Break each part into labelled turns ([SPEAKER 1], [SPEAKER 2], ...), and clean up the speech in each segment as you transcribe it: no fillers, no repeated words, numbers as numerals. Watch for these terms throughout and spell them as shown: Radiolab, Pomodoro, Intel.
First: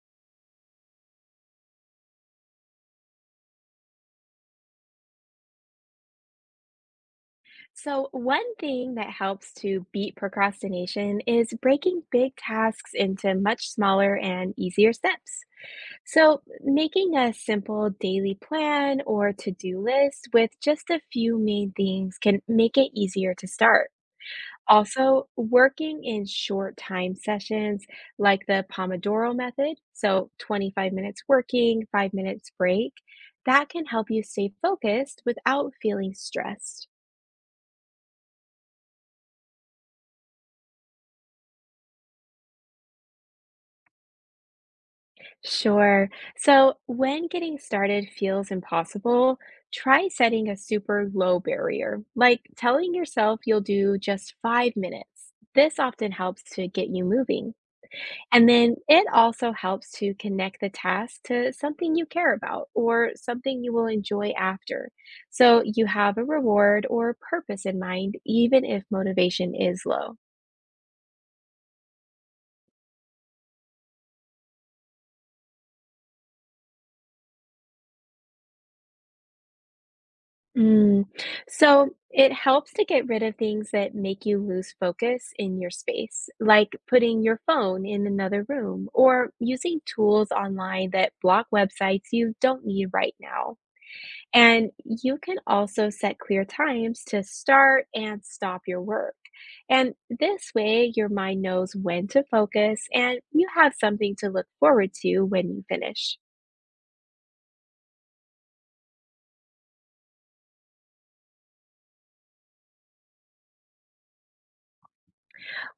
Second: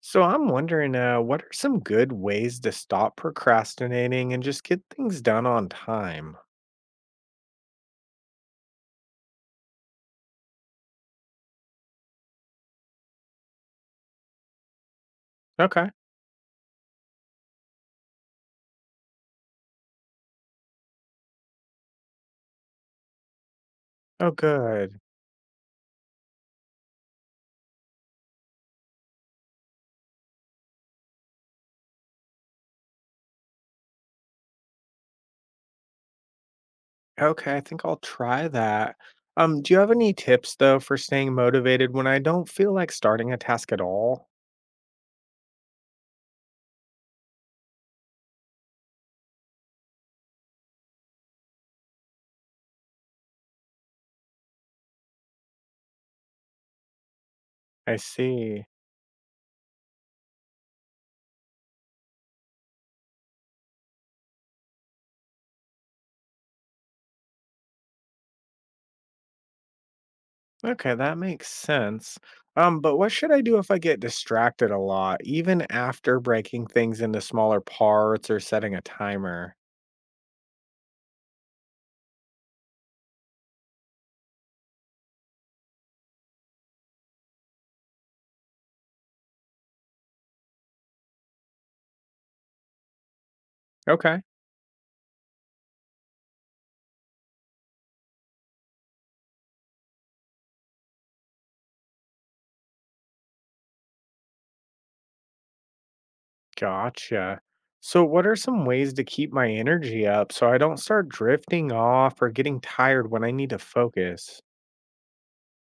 [SPEAKER 1] So I'm wondering, what are some good ways to stop procrastinating and just get things done on time?
[SPEAKER 2] So, one thing that helps to beat procrastination is breaking big tasks into much smaller and easier steps.
[SPEAKER 1] Okay.
[SPEAKER 2] So, making a simple daily plan or to do list with just a few main things can make it easier to start.
[SPEAKER 1] Oh, good.
[SPEAKER 2] Also, working in short time sessions like the Pomodoro method, so 25 minutes working, 5 minutes break, that can help you stay focused without feeling stressed.
[SPEAKER 1] Okay, I think I'll try that. Do you have any tips though for staying motivated when I don't feel like starting a task at all?
[SPEAKER 2] Sure. So when getting started feels impossible, try setting a super low barrier, like telling yourself you'll do just 5 minutes. This often helps to get you moving.
[SPEAKER 1] I
[SPEAKER 2] And
[SPEAKER 1] see.
[SPEAKER 2] then it also helps to connect the task to something you care about or something you will enjoy after. So you have a reward or purpose in mind, even if motivation is low.
[SPEAKER 1] Okay, that makes sense. But what should I do if I get distracted a lot, even after breaking things into smaller parts or setting a timer?
[SPEAKER 2] Mm. So it helps to get rid of things that make you lose focus in your space, like putting your phone in another room or using tools online that block websites you don't need right now.
[SPEAKER 1] Okay.
[SPEAKER 2] And you can also set clear times to start and stop your work. And this way, your mind knows when to focus and you have something to look forward to when you finish.
[SPEAKER 1] Gotcha. So, what are some ways to keep my energy up so I don't start drifting off or getting tired when I need to focus?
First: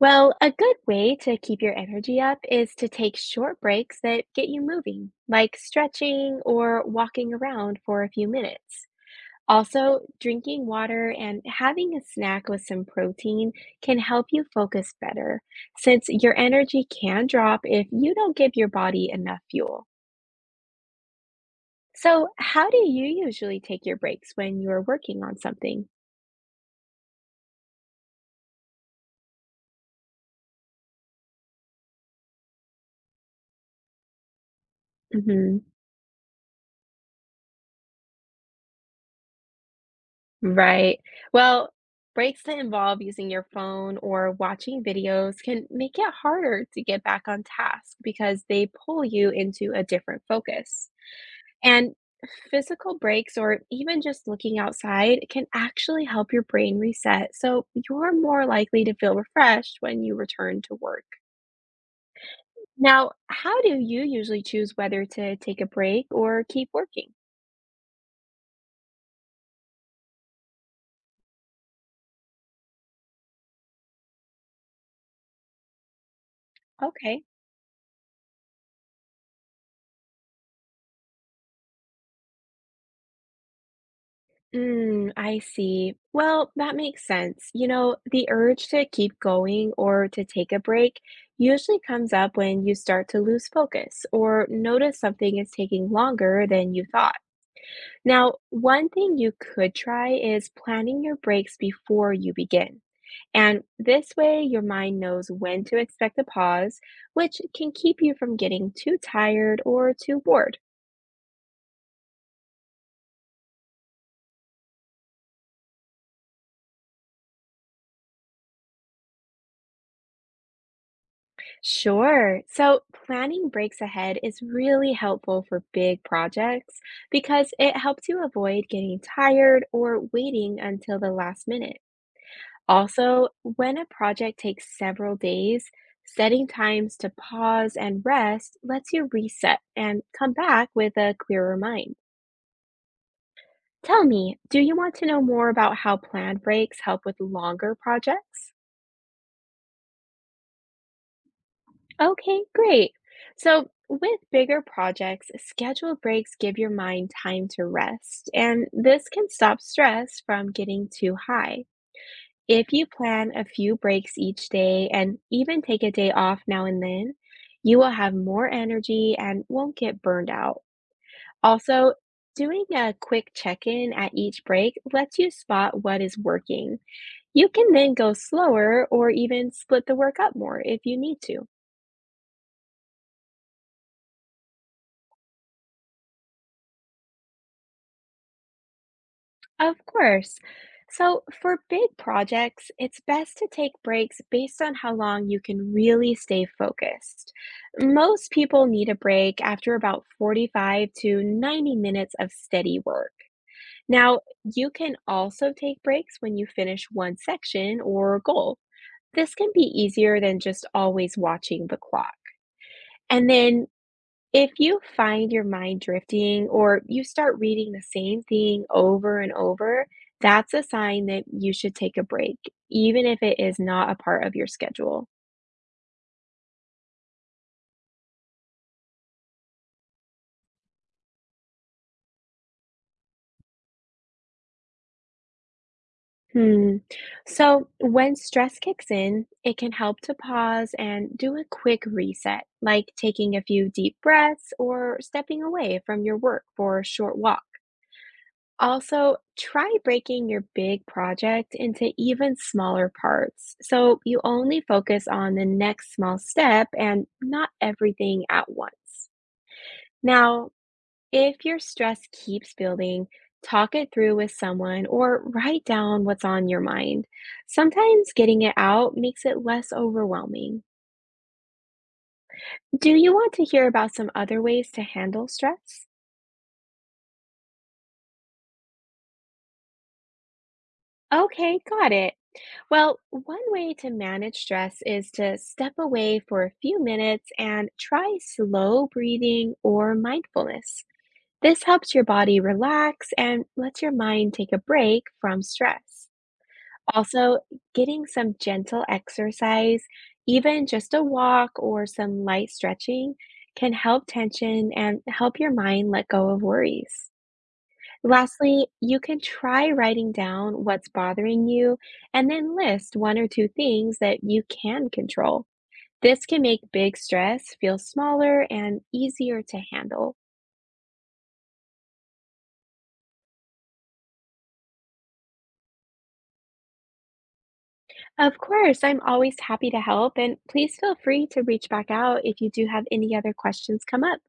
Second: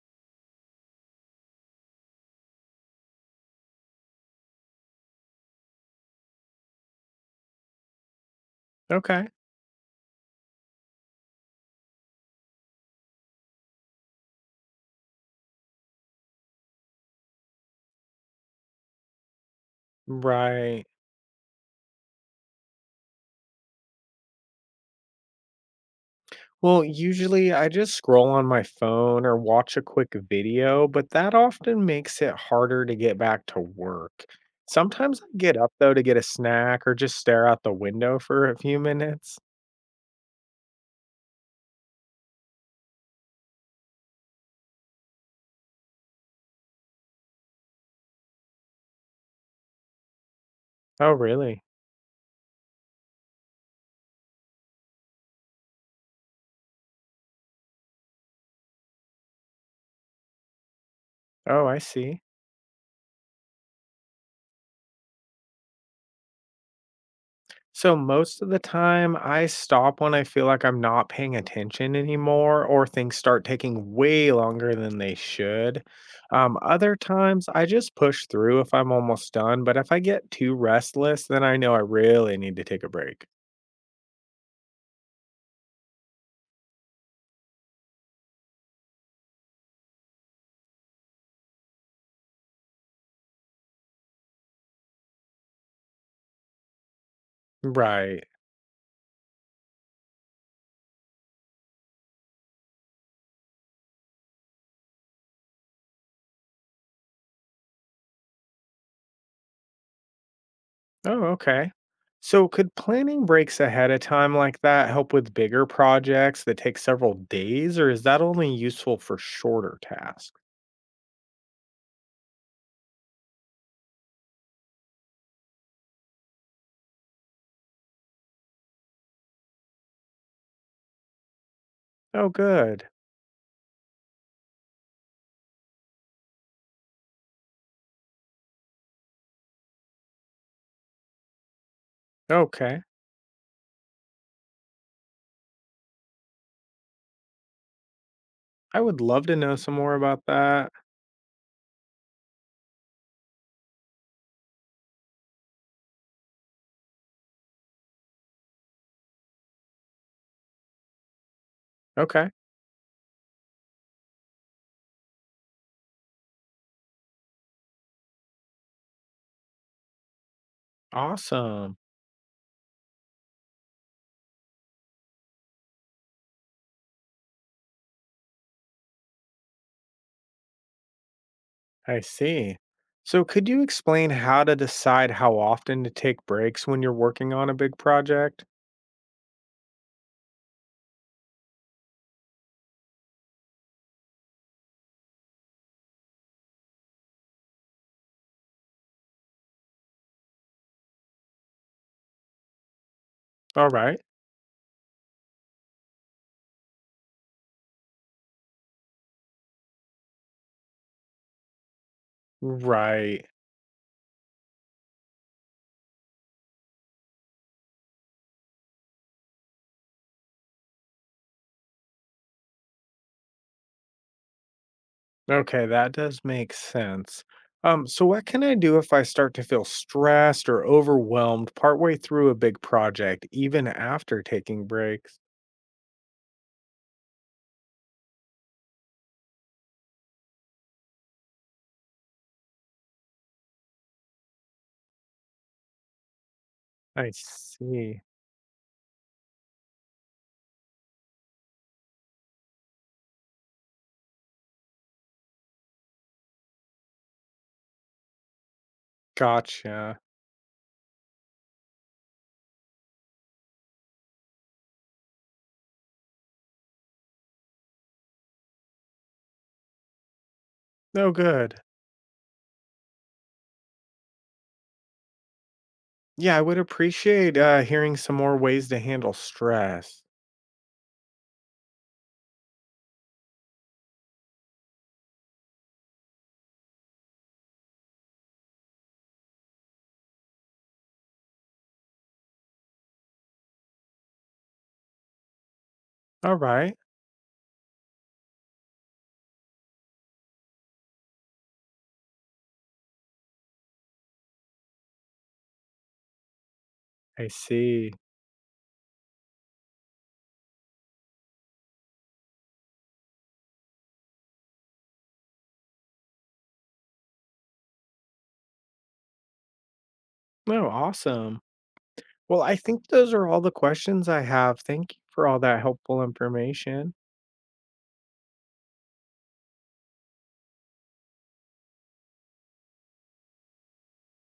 [SPEAKER 2] Well, a good way to keep your energy up is to take short breaks that get you moving, like stretching or walking around for a few minutes.
[SPEAKER 1] Okay.
[SPEAKER 2] Also, drinking water and having a snack with some protein can help you focus better, since your energy can drop if you don't give your body enough fuel.
[SPEAKER 1] Right.
[SPEAKER 2] So, how do you usually take your breaks when you're working on something?
[SPEAKER 1] Well, usually I just scroll on my phone or watch a quick video, but that often makes it harder to get back to work. Sometimes I get
[SPEAKER 2] Mhm.
[SPEAKER 1] up though to get a snack or just stare out the window for a few minutes.
[SPEAKER 2] Right. Well, breaks that involve using your phone or watching videos can make it harder to get back on task because they pull you into a different focus.
[SPEAKER 1] Oh, really?
[SPEAKER 2] And physical breaks or even just looking outside can actually help your brain reset. So you're more likely to feel refreshed when you return to work.
[SPEAKER 1] Oh, I see.
[SPEAKER 2] Now, how do you usually choose whether to take a break or keep working?
[SPEAKER 1] So most of the time, I stop when I feel like I'm not paying attention anymore or things start taking way longer than they should. Other
[SPEAKER 2] Okay.
[SPEAKER 1] times, I just push through if I'm almost done, but if I get too restless, then I know I really need to take a break.
[SPEAKER 2] Mm, I see. Well, that makes sense. You know, the urge to keep going or to take a break usually comes up when you start to lose focus or notice something is taking longer than you thought.
[SPEAKER 1] Right.
[SPEAKER 2] Now, one thing you could try is planning your breaks before you begin. And this way, your mind knows when to expect a pause, which can keep you from getting too tired or too bored.
[SPEAKER 1] Oh, okay. So could planning breaks ahead of time like that help with bigger projects that take several days, or is that only useful for shorter tasks?
[SPEAKER 2] Sure. So planning breaks ahead is really helpful for big projects because it helps you avoid getting tired or waiting until the last minute.
[SPEAKER 1] Oh, good.
[SPEAKER 2] Also, when a project takes several days, setting times to pause and rest lets you reset and come back with a clearer mind.
[SPEAKER 1] Okay.
[SPEAKER 2] Tell me, do you want to know more about how plan breaks help with longer projects?
[SPEAKER 1] I would love to know some more about that.
[SPEAKER 2] Okay, great. So, with bigger projects, scheduled breaks give your mind time to rest, and this can stop stress from getting too high.
[SPEAKER 1] Okay,
[SPEAKER 2] If you plan a few breaks each day and even take a day off now and then, you will have more energy and won't get burned out.
[SPEAKER 1] awesome.
[SPEAKER 2] Also, doing a quick check in at each break lets you spot what is working. You can then go slower or even split the work up more if you need to.
[SPEAKER 1] I see. So, could you explain how to decide how often to take breaks when you're working on a big project?
[SPEAKER 2] Of course. So, for big projects, it's best to take breaks based on how long you can really stay focused. Most people need a break after about 45 to 90 minutes of steady work.
[SPEAKER 1] All right.
[SPEAKER 2] Now, you can also take breaks when you finish one section or goal. This can be easier than just always watching the clock.
[SPEAKER 1] Right.
[SPEAKER 2] And then if you find your mind drifting or you start reading the same thing over and over, that's a sign that you should take a break, even if it is not a part of your schedule.
[SPEAKER 1] Okay, that does make sense. So what can I do if I start to feel stressed or overwhelmed partway through a big project, even after taking breaks?
[SPEAKER 2] Hmm. So, when stress kicks in, it can help to pause and do a quick reset, like taking a few deep breaths or stepping away from your work for a
[SPEAKER 1] I
[SPEAKER 2] short walk.
[SPEAKER 1] see.
[SPEAKER 2] Also, try breaking your big project into even smaller parts so you only focus on the next small step and not everything at once.
[SPEAKER 1] Gotcha.
[SPEAKER 2] Now, if your stress keeps building, talk it through with someone or write down what's on your mind. Sometimes getting it out makes it less overwhelming.
[SPEAKER 1] No good.
[SPEAKER 2] Do you want to hear about some other ways to handle stress?
[SPEAKER 1] Yeah, I would appreciate hearing some more ways to handle stress.
[SPEAKER 2] Okay, got it. Well, one way to manage stress is to step away for a few minutes and try slow breathing or mindfulness. This helps your body relax and lets your mind take a break from stress.
[SPEAKER 1] All right.
[SPEAKER 2] Also, getting some gentle exercise, even just a walk or some light stretching, can help tension and help your mind let go of worries.
[SPEAKER 1] I see.
[SPEAKER 2] Lastly, you can try writing down what's bothering you and then list one or two things that you can control. This can make big stress feel smaller and easier to handle.
[SPEAKER 1] No, awesome. Well, I think those are all the questions I have. Thank you for all that helpful information.
[SPEAKER 2] Of course, I'm always happy to help, and please feel free to reach back out if you do have any other questions come up.